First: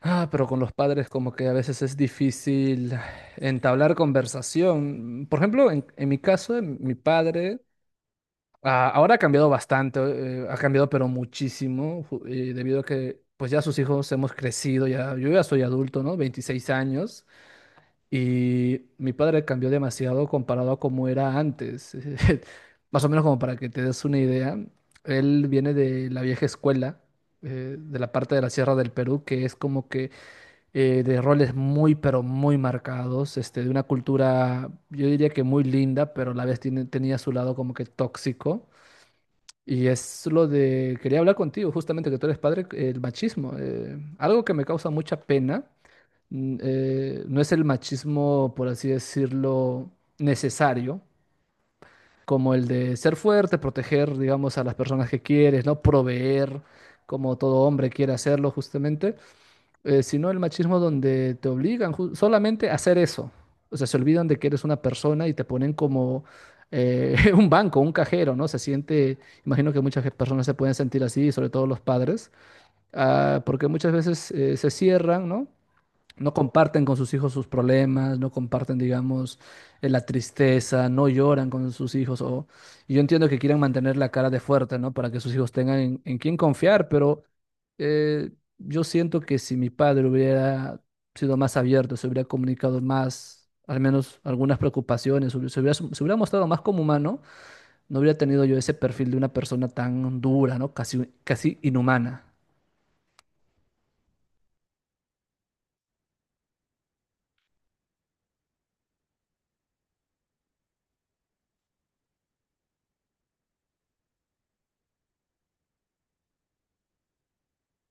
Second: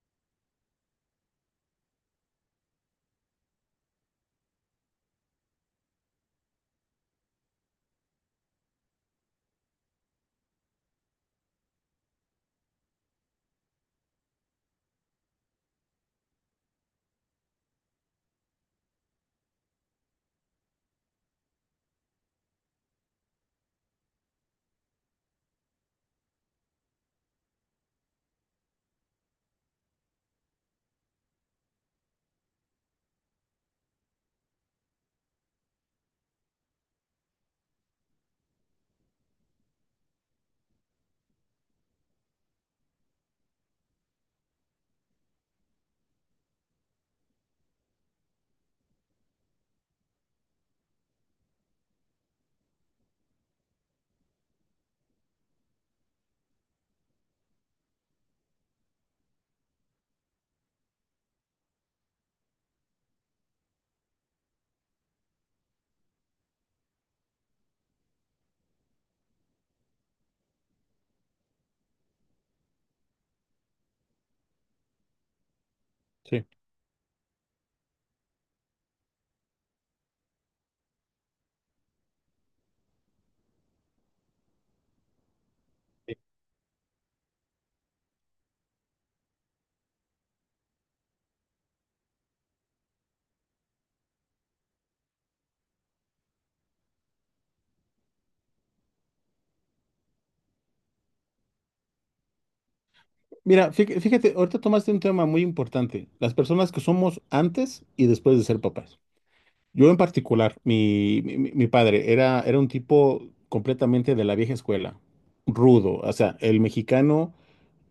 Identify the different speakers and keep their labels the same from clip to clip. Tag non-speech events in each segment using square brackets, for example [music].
Speaker 1: Ah, pero con los padres como que a veces es difícil entablar conversación. Por ejemplo, en mi caso, en mi padre ahora ha cambiado bastante, ha cambiado pero muchísimo, debido a que pues ya sus hijos hemos crecido, ya, yo ya soy adulto, ¿no? 26 años, y mi padre cambió demasiado comparado a como era antes. [laughs] Más o menos como para que te des una idea, él viene de la vieja escuela, de la parte de la Sierra del Perú, que es como que de roles muy, pero muy marcados, este, de una cultura, yo diría que muy linda, pero a la vez tenía su lado como que tóxico. Y es lo de, quería hablar contigo, justamente que tú eres padre, el machismo. Algo que me causa mucha pena, mm, no es el machismo, por así decirlo, necesario, como el de ser fuerte, proteger, digamos, a las personas que quieres, ¿no? Proveer, como todo hombre quiere hacerlo justamente sino el machismo donde te obligan solamente a hacer eso. O sea, se olvidan de que eres una persona y te ponen como [laughs] un banco, un cajero, ¿no? Se siente, imagino que muchas personas se pueden sentir así, sobre todo los padres, porque muchas veces se cierran, ¿no? No
Speaker 2: Sí.
Speaker 1: comparten con sus hijos sus problemas, no comparten, digamos, la tristeza, no lloran con sus hijos. O... y Yo entiendo que quieran mantener la cara de fuerte, ¿no? Para que sus hijos tengan en quién confiar, pero eh, yo siento que si mi padre hubiera sido más abierto, se hubiera comunicado más, al menos algunas preocupaciones, se hubiera mostrado más como humano, no hubiera tenido yo ese perfil de una persona tan dura, ¿no? Casi, casi inhumana.
Speaker 2: Mira, fíjate, ahorita tomaste un tema muy importante, las personas que somos antes y después de ser papás. Yo en particular, padre era un tipo completamente de la vieja escuela, rudo, o sea, el mexicano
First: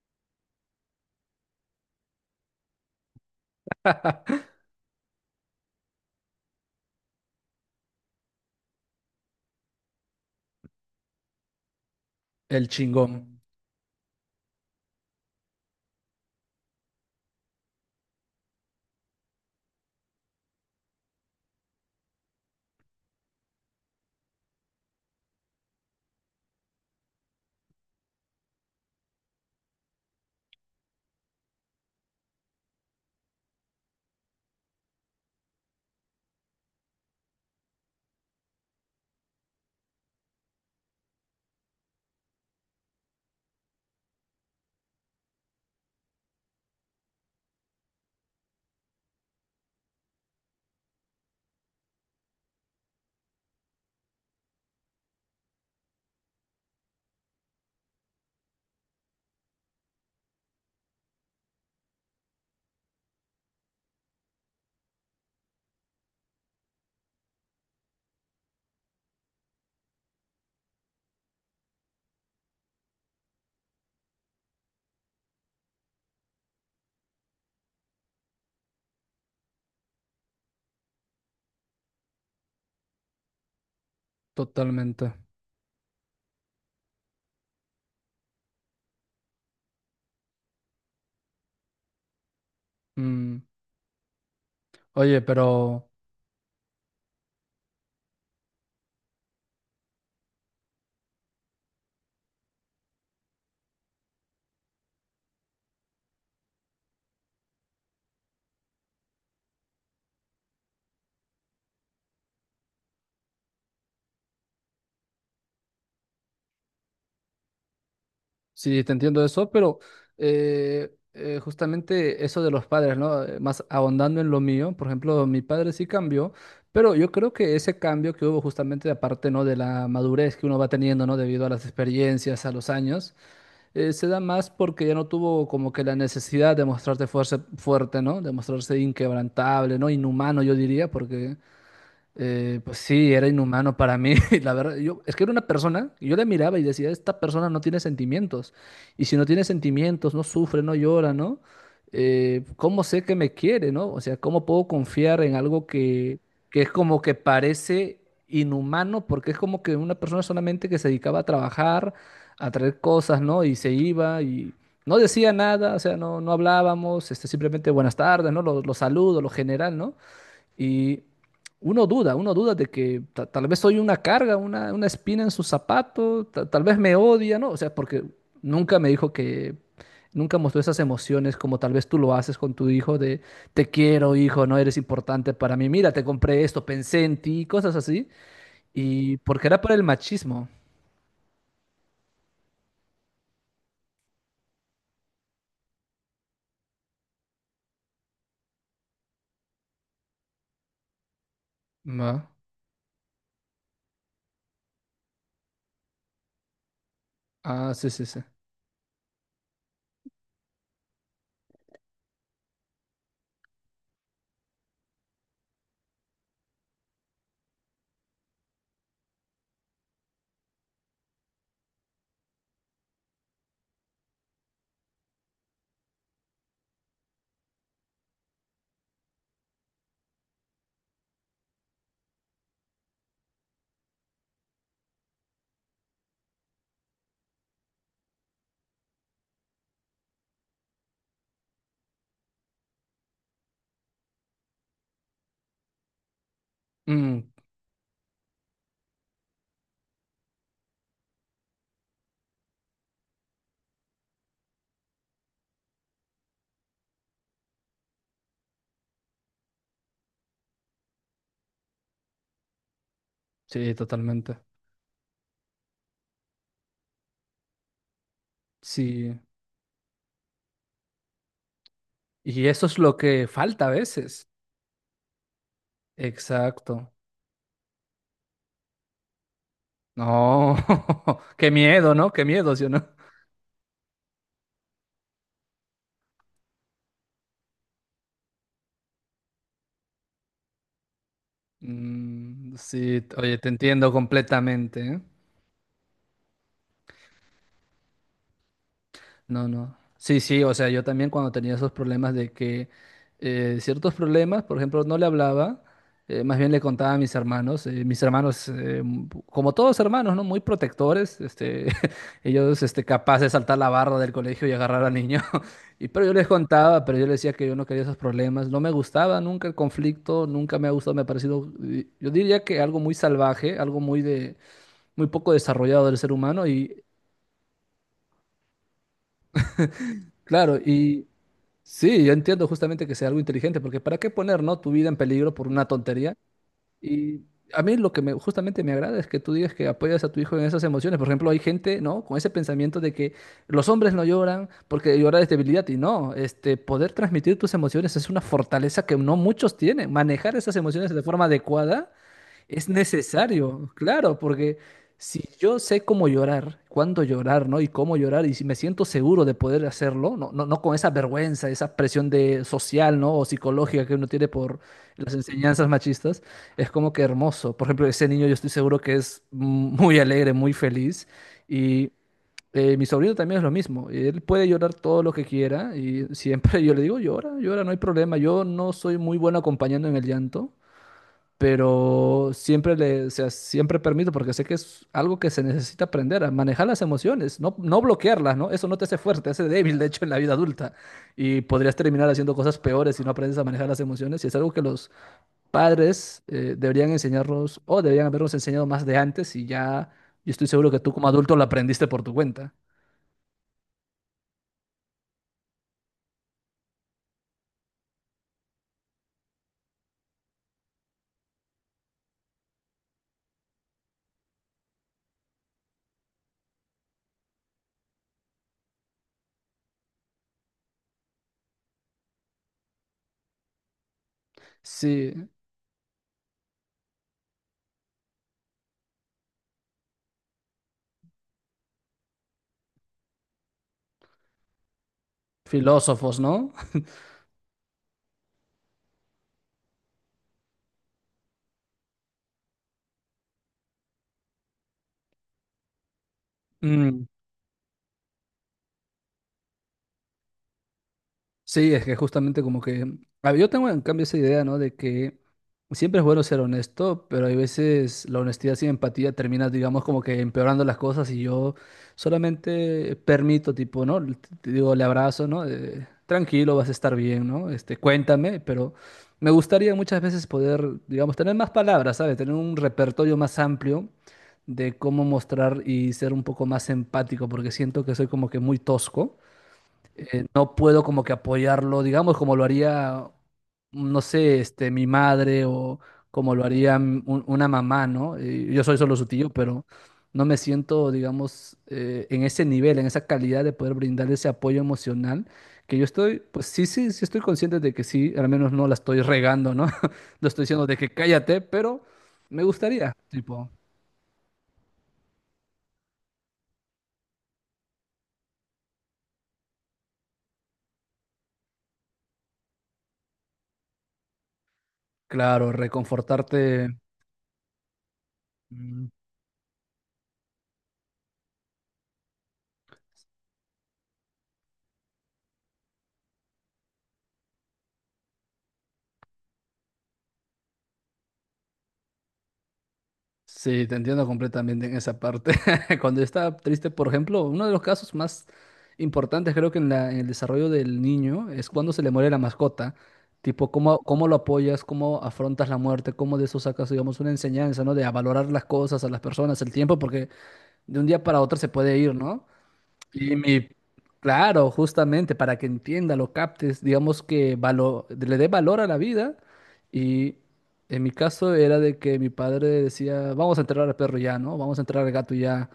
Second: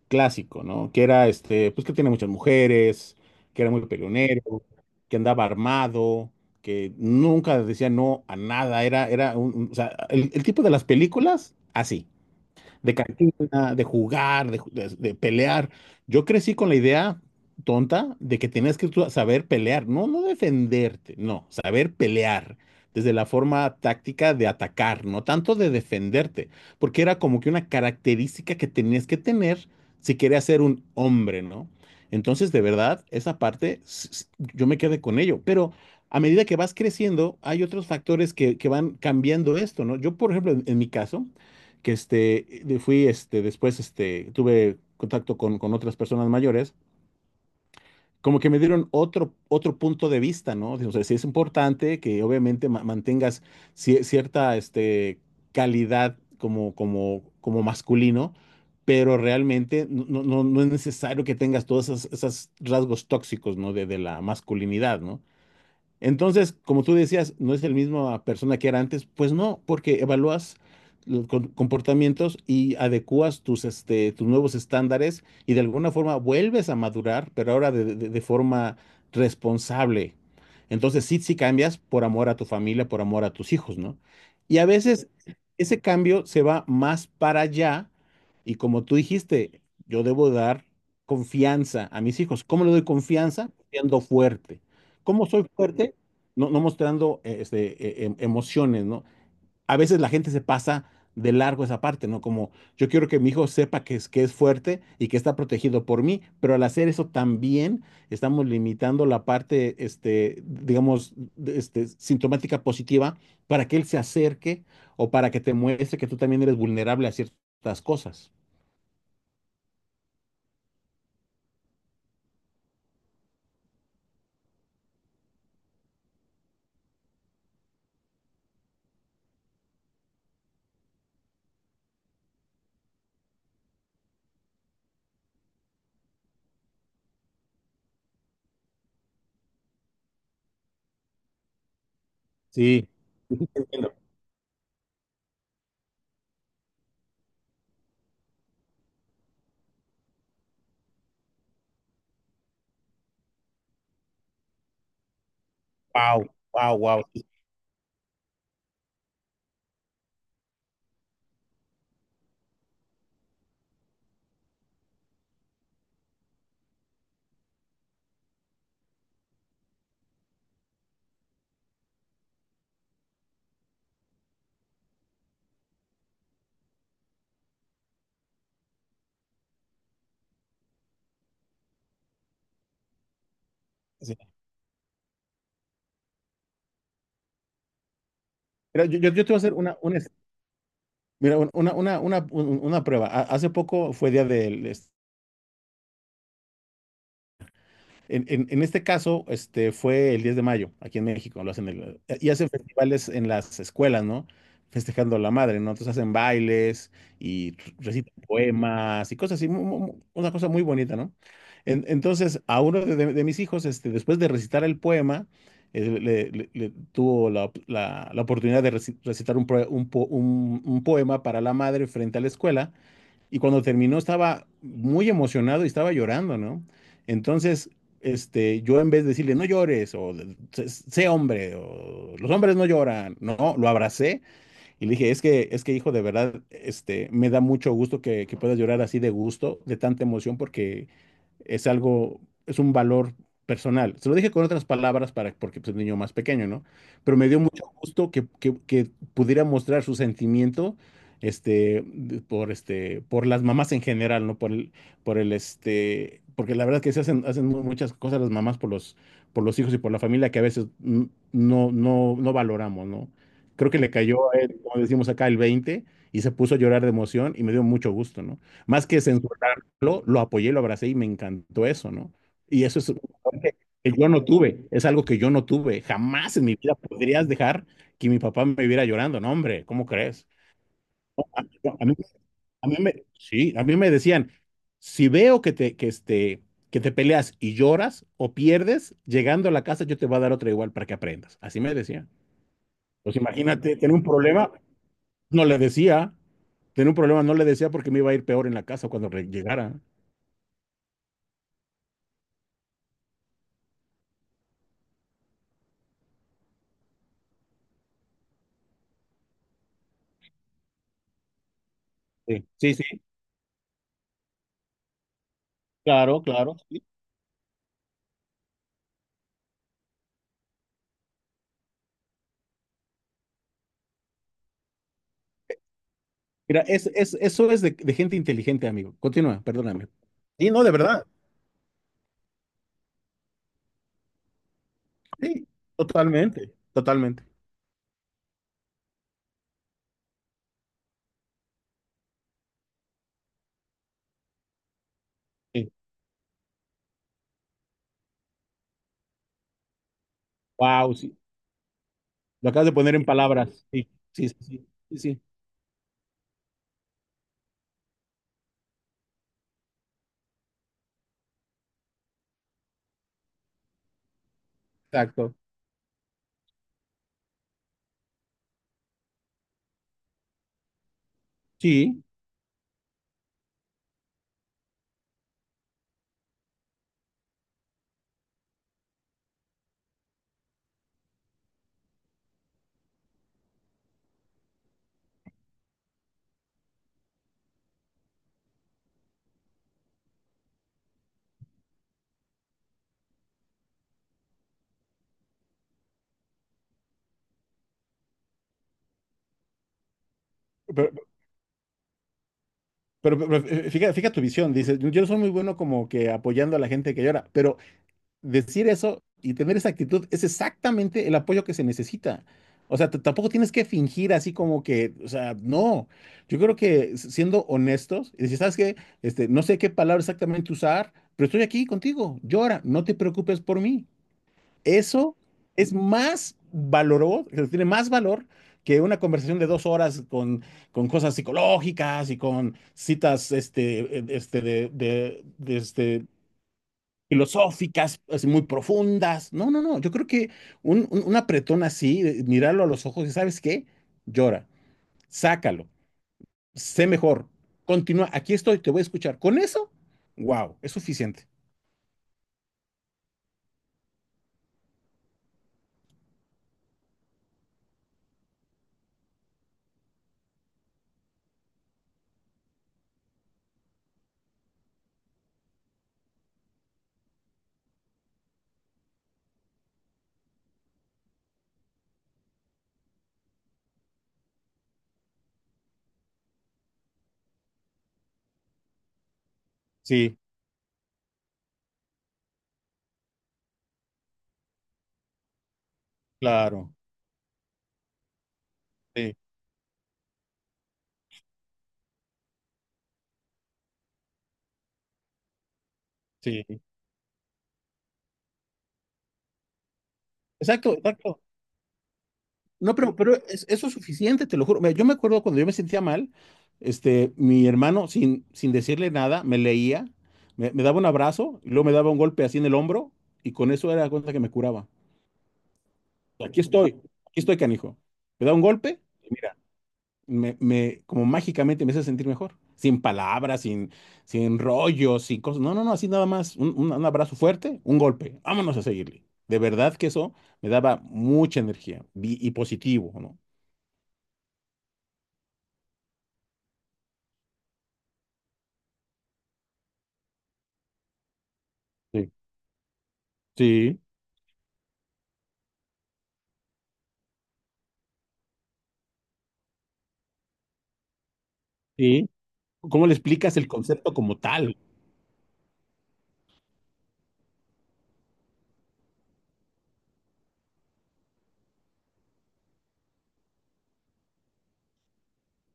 Speaker 2: clásico, ¿no? Que era, pues que tenía muchas mujeres, que era muy peleonero, que andaba armado, que nunca decía no a nada, o sea, el tipo de las películas, así.
Speaker 1: El
Speaker 2: De
Speaker 1: chingón.
Speaker 2: cantina, de jugar, de pelear. Yo crecí con la idea tonta de que tenías que tú saber pelear, no, no defenderte, no, saber pelear. Desde la forma táctica de atacar, no tanto de defenderte, porque era como que una característica que tenías que tener si querías ser un hombre, ¿no? Entonces, de verdad, esa parte, yo me quedé con ello, pero a medida que vas creciendo, hay otros factores que van cambiando esto, ¿no? Yo, por ejemplo, en mi caso, fui, después, tuve contacto con otras personas mayores, como que me dieron otro punto de vista, ¿no? O sea, sí es importante que obviamente mantengas cierta, calidad como masculino, pero realmente no es necesario que tengas todos esos rasgos tóxicos, ¿no? De la masculinidad, ¿no? Entonces, como tú decías, no es el mismo persona que era antes, pues no, porque evalúas los comportamientos y adecuas tus nuevos estándares y de alguna forma vuelves a madurar, pero ahora de forma responsable. Entonces, sí, sí cambias por amor a tu familia, por amor a tus hijos, ¿no? Y a veces
Speaker 1: Totalmente.
Speaker 2: ese cambio se va más para allá y como tú dijiste, yo debo dar confianza a mis hijos. ¿Cómo le doy
Speaker 1: Mm.
Speaker 2: confianza? Siendo fuerte.
Speaker 1: Oye,
Speaker 2: ¿Cómo soy
Speaker 1: pero
Speaker 2: fuerte? No mostrando emociones, ¿no? A veces la gente se pasa de largo esa parte, ¿no? Como yo quiero que mi hijo sepa que es fuerte y que está protegido por mí, pero al hacer eso también estamos limitando la parte, digamos, sintomática positiva para que él se acerque o para que te muestre que tú también eres vulnerable a ciertas cosas.
Speaker 1: sí, te entiendo eso, pero justamente eso de los padres, ¿no? Más ahondando en lo mío, por ejemplo, mi padre sí cambió, pero yo creo que ese cambio que hubo justamente aparte, ¿no? De la madurez que uno va teniendo, ¿no? Debido a las experiencias, a los años, se da más porque ya no tuvo como que la necesidad de mostrarte fuerza, fuerte, ¿no? De mostrarse inquebrantable, ¿no? Inhumano, yo diría, porque eh, pues
Speaker 2: Sí,
Speaker 1: sí, era inhumano para mí, [laughs] la verdad. Yo, es que era una persona, y yo le miraba y decía, esta persona no tiene sentimientos. Y si no tiene sentimientos, no sufre, no llora, ¿no? ¿Cómo sé que me quiere, ¿no? O sea, ¿cómo puedo confiar en algo
Speaker 2: wow,
Speaker 1: que es
Speaker 2: wow,
Speaker 1: como
Speaker 2: wow.
Speaker 1: que
Speaker 2: Sí,
Speaker 1: parece inhumano? Porque es como que una persona solamente que se dedicaba a trabajar, a traer cosas, ¿no? Y se iba y no decía nada, o sea, no, no hablábamos, este, simplemente buenas tardes, ¿no? Los saludos, lo general, ¿no? Y uno duda de que tal vez soy una carga, una espina en su zapato, tal vez me odia, ¿no? O sea, porque nunca me dijo que, nunca mostró esas emociones como tal vez tú lo haces con tu hijo de te quiero,
Speaker 2: sí.
Speaker 1: hijo, no eres importante para mí, mira, te compré esto, pensé en ti, cosas así.
Speaker 2: Mira, yo, yo,
Speaker 1: Y
Speaker 2: yo te voy a
Speaker 1: porque
Speaker 2: hacer
Speaker 1: era por el machismo.
Speaker 2: mira, una prueba. Hace poco fue día del, en este caso, fue el 10 de mayo, aquí en México,
Speaker 1: Ma-
Speaker 2: y hacen festivales en las escuelas, ¿no? Festejando a la madre, ¿no? Entonces hacen bailes y
Speaker 1: Ah, sí, sí,
Speaker 2: recitan
Speaker 1: sí.
Speaker 2: poemas y cosas así, una cosa muy bonita, ¿no? Entonces, a uno de mis hijos, después de recitar el poema, le tuvo la oportunidad de recitar un, proe- un po- un poema para la madre frente a la escuela y cuando terminó estaba muy emocionado y estaba llorando, ¿no? Entonces, yo en vez de decirle, no llores, o sé hombre, o los hombres no lloran, no, lo abracé y le dije, es que hijo, de verdad, me da mucho gusto que puedas llorar así de gusto, de tanta emoción, porque es algo, es un valor personal. Se lo dije con otras palabras para, porque pues, es un niño más pequeño, ¿no? Pero
Speaker 1: Mm,
Speaker 2: me dio mucho gusto que, que pudiera mostrar su sentimiento, por, por las mamás en general, ¿no? Porque la verdad que hacen muchas cosas las mamás por los hijos y por la familia que a veces no valoramos, ¿no? Creo
Speaker 1: sí,
Speaker 2: que le cayó a
Speaker 1: totalmente.
Speaker 2: él, como decimos acá, el 20 y se puso a llorar de emoción y me dio mucho gusto, ¿no? Más que
Speaker 1: Sí.
Speaker 2: censurarlo, lo apoyé, lo abracé y me encantó eso, ¿no?
Speaker 1: Y
Speaker 2: Y
Speaker 1: eso es
Speaker 2: eso es
Speaker 1: lo
Speaker 2: un
Speaker 1: que
Speaker 2: valor que
Speaker 1: falta a
Speaker 2: que yo no
Speaker 1: veces.
Speaker 2: tuve, es algo que yo no tuve. Jamás en mi vida
Speaker 1: Exacto.
Speaker 2: podrías dejar que mi papá me viera llorando, no, hombre, ¿cómo crees?
Speaker 1: No, [laughs] qué
Speaker 2: Yo- A
Speaker 1: miedo,
Speaker 2: mí,
Speaker 1: ¿no? Qué miedo, ¿sí
Speaker 2: a
Speaker 1: o
Speaker 2: mí
Speaker 1: no?
Speaker 2: me, sí, a mí me decían, si veo que te peleas y lloras o pierdes, llegando a la casa yo te voy a dar otra igual para que aprendas. Así me decían.
Speaker 1: Mm, sí,
Speaker 2: Pues
Speaker 1: oye, te
Speaker 2: imagínate,
Speaker 1: entiendo
Speaker 2: tiene un problema,
Speaker 1: completamente, ¿eh?
Speaker 2: no le decía, tenía un problema, no le decía porque me iba a ir peor en la casa cuando
Speaker 1: No, no.
Speaker 2: llegara.
Speaker 1: Sí, sí, o sea, yo también cuando tenía esos problemas de que ciertos problemas, por ejemplo, no le hablaba, más bien le contaba a mis hermanos, como todos hermanos, ¿no? Muy protectores, este, [laughs]
Speaker 2: Sí,
Speaker 1: ellos,
Speaker 2: sí,
Speaker 1: este,
Speaker 2: sí,
Speaker 1: capaces de saltar la barra del colegio y agarrar al niño. [laughs] Y, pero yo
Speaker 2: claro,
Speaker 1: les
Speaker 2: claro. Sí.
Speaker 1: contaba, pero yo les decía que yo no quería esos problemas, no me gustaba nunca el conflicto, nunca me ha gustado, me ha parecido, yo diría que algo muy salvaje, algo muy de, muy poco desarrollado del ser humano
Speaker 2: Mira,
Speaker 1: y,
Speaker 2: es, eso es de gente inteligente, amigo. Continúa, perdóname. Sí,
Speaker 1: claro,
Speaker 2: no, de verdad.
Speaker 1: y... Sí, yo entiendo justamente que sea algo inteligente, porque ¿para qué poner, no, tu vida en peligro
Speaker 2: Sí.
Speaker 1: por una tontería?
Speaker 2: Totalmente, totalmente.
Speaker 1: Y a mí lo que me, justamente me agrada es que tú digas que apoyas a tu hijo en esas emociones. Por ejemplo, hay gente, ¿no? Con ese pensamiento de que los hombres no lloran porque llorar es debilidad.
Speaker 2: Sí.
Speaker 1: Y no, este, poder transmitir tus emociones es una fortaleza que no muchos tienen. Manejar esas
Speaker 2: Wow,
Speaker 1: emociones de
Speaker 2: sí.
Speaker 1: forma adecuada
Speaker 2: Lo acabas
Speaker 1: es
Speaker 2: de poner en palabras.
Speaker 1: necesario,
Speaker 2: Sí,
Speaker 1: claro,
Speaker 2: sí, sí,
Speaker 1: porque
Speaker 2: sí, sí, sí,
Speaker 1: si yo sé cómo llorar, cuándo llorar, ¿no? Y cómo llorar, y si me siento seguro de poder hacerlo, no, no, no con esa vergüenza, esa presión de social, ¿no? O psicológica que uno tiene por las
Speaker 2: exacto.
Speaker 1: enseñanzas machistas, es como que hermoso. Por ejemplo, ese niño yo estoy seguro que es muy alegre, muy feliz. Y
Speaker 2: Sí.
Speaker 1: mi sobrino también es lo mismo. Él puede llorar todo lo que quiera y siempre [laughs] yo le digo, llora, llora, no hay problema. Yo no soy muy bueno acompañando en el llanto pero siempre le, o sea, siempre permito, porque sé que es algo que se necesita aprender, a manejar las emociones, no, no bloquearlas, ¿no? Eso no te hace fuerte, te hace débil, de hecho, en la vida adulta. Y podrías terminar haciendo cosas peores si no aprendes a manejar las emociones. Y es algo que los padres deberían enseñarnos, o deberían habernos enseñado más de antes, y ya, yo estoy seguro que
Speaker 2: pero,
Speaker 1: tú como adulto lo aprendiste por tu cuenta.
Speaker 2: pero, fija tu visión. Dices, yo soy muy bueno como que apoyando a la gente que llora, pero decir eso y tener esa actitud es exactamente el apoyo que se necesita. O sea, tampoco tienes que fingir así como que, o sea, no. Yo creo que siendo honestos y decir, ¿sabes qué? No sé qué palabra exactamente usar, pero estoy aquí contigo. Llora, no te preocupes por mí. Eso
Speaker 1: Sí,
Speaker 2: es más valoroso, tiene más valor que una conversación de 2 horas con cosas psicológicas y con citas
Speaker 1: filósofos, ¿no?
Speaker 2: filosóficas, así muy profundas. No, no, no. Yo creo que un apretón así, mirarlo a los ojos y ¿sabes qué? Llora, sácalo, sé
Speaker 1: Mm,
Speaker 2: mejor, continúa, aquí estoy, te voy a escuchar. Con eso, wow, es suficiente.
Speaker 1: sí, es que justamente como que... A ver, yo tengo en cambio esa idea, ¿no? De que siempre es bueno ser honesto, pero hay veces la honestidad sin empatía termina, digamos, como que empeorando las cosas y yo solamente permito, tipo, ¿no? Te digo, le abrazo, ¿no? Tranquilo, vas a estar bien, ¿no? Este, cuéntame, pero me gustaría muchas veces poder, digamos, tener más palabras, ¿sabes? Tener un repertorio más amplio de cómo mostrar y ser un poco más empático, porque siento que soy como que muy tosco
Speaker 2: Sí,
Speaker 1: no puedo como que apoyarlo, digamos, como lo haría, no sé, este, mi madre o como lo
Speaker 2: claro,
Speaker 1: haría una mamá, ¿no? Yo soy solo su
Speaker 2: sí,
Speaker 1: tío, pero no me siento, digamos, en ese nivel, en esa calidad de poder brindar ese apoyo emocional, que yo estoy,
Speaker 2: sí.
Speaker 1: pues sí, sí, sí estoy consciente de que sí, al menos no la estoy regando, ¿no? [laughs] No estoy diciendo
Speaker 2: Exacto,
Speaker 1: de que
Speaker 2: exacto.
Speaker 1: cállate, pero me
Speaker 2: No,
Speaker 1: gustaría,
Speaker 2: pero
Speaker 1: tipo,
Speaker 2: eso es suficiente, te lo juro. Mira, yo me acuerdo cuando yo me sentía mal, mi hermano, sin decirle nada, me leía, me daba un abrazo, y luego me daba un golpe así en el hombro, y con eso era la cuenta que me curaba.
Speaker 1: claro,
Speaker 2: Aquí
Speaker 1: reconfortarte.
Speaker 2: estoy, aquí estoy, canijo. Me da un golpe,
Speaker 1: Mm,
Speaker 2: y mira, como mágicamente me hace sentir mejor. Sin palabras, sin rollos, sin cosas. No, no, no, así nada más. Un abrazo fuerte, un golpe. Vámonos a seguirle. De verdad que eso me daba mucha energía y positivo, ¿no?
Speaker 1: sí, te entiendo completamente en esa parte. [laughs] Cuando yo estaba triste, por ejemplo, uno de los casos más importantes creo que en en el desarrollo del niño es cuando se le muere
Speaker 2: Sí.
Speaker 1: la mascota. Tipo, cómo,
Speaker 2: Sí,
Speaker 1: cómo lo apoyas, cómo afrontas la muerte, cómo de eso sacas, digamos, una enseñanza, ¿no? De a valorar las cosas, a las personas, el tiempo, porque de un día para otro se puede ir,
Speaker 2: sí.
Speaker 1: ¿no?
Speaker 2: ¿Cómo le
Speaker 1: Y
Speaker 2: explicas el concepto como
Speaker 1: claro,
Speaker 2: tal?
Speaker 1: justamente para que entienda, lo captes, digamos que le dé valor a la vida. Y en mi caso era de que mi padre decía, vamos a enterrar al perro ya, ¿no? Vamos a enterrar al gato ya.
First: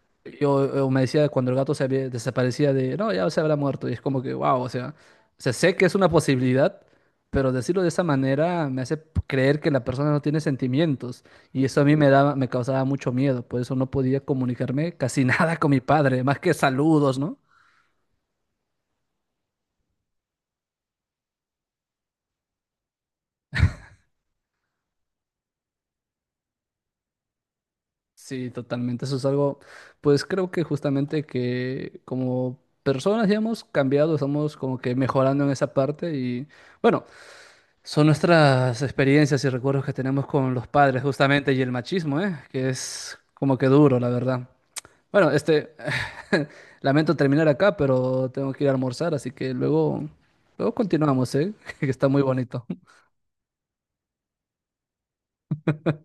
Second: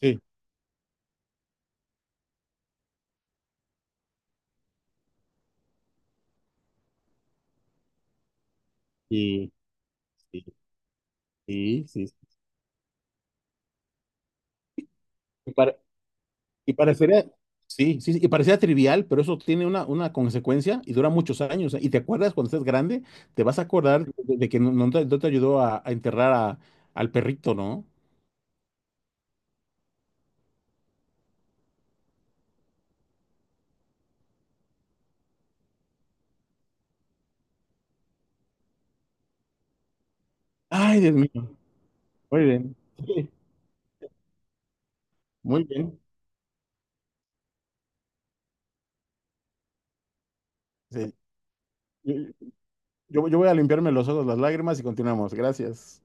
Speaker 2: Sí,
Speaker 1: Yo me decía cuando el gato desaparecía de, no, ya se habrá muerto. Y es como que, wow, o sea, sé que es una posibilidad, pero decirlo de esa manera me hace
Speaker 2: sí,
Speaker 1: creer que la persona no tiene
Speaker 2: sí,
Speaker 1: sentimientos. Y eso a
Speaker 2: sí,
Speaker 1: mí me
Speaker 2: sí.
Speaker 1: daba, me causaba mucho miedo. Por eso no podía comunicarme casi [laughs]
Speaker 2: Sí.
Speaker 1: nada con mi padre, más que
Speaker 2: Y
Speaker 1: saludos,
Speaker 2: parecería,
Speaker 1: ¿no?
Speaker 2: sí, sí, sí, y parecía trivial, pero eso tiene una consecuencia y dura muchos años, ¿eh? Y te acuerdas cuando estés grande, te vas a acordar de que no te no te ayudó a enterrar al perrito, ¿no?
Speaker 1: Sí, totalmente. Eso es algo, pues creo que justamente que como personas ya hemos cambiado, estamos como que mejorando en esa parte y bueno. Son nuestras experiencias y recuerdos que tenemos con los
Speaker 2: Ay,
Speaker 1: padres,
Speaker 2: Dios
Speaker 1: justamente,
Speaker 2: mío.
Speaker 1: y el machismo, ¿eh?
Speaker 2: Muy
Speaker 1: Que
Speaker 2: bien.
Speaker 1: es
Speaker 2: Sí,
Speaker 1: como que duro, la verdad. Bueno,
Speaker 2: muy
Speaker 1: este,
Speaker 2: bien.
Speaker 1: [laughs] lamento terminar acá, pero tengo que ir a almorzar, así que luego, luego
Speaker 2: Sí.
Speaker 1: continuamos, ¿eh? [laughs] Que está
Speaker 2: Yo,
Speaker 1: muy bonito.
Speaker 2: yo voy a limpiarme los ojos, las lágrimas y continuamos. Gracias.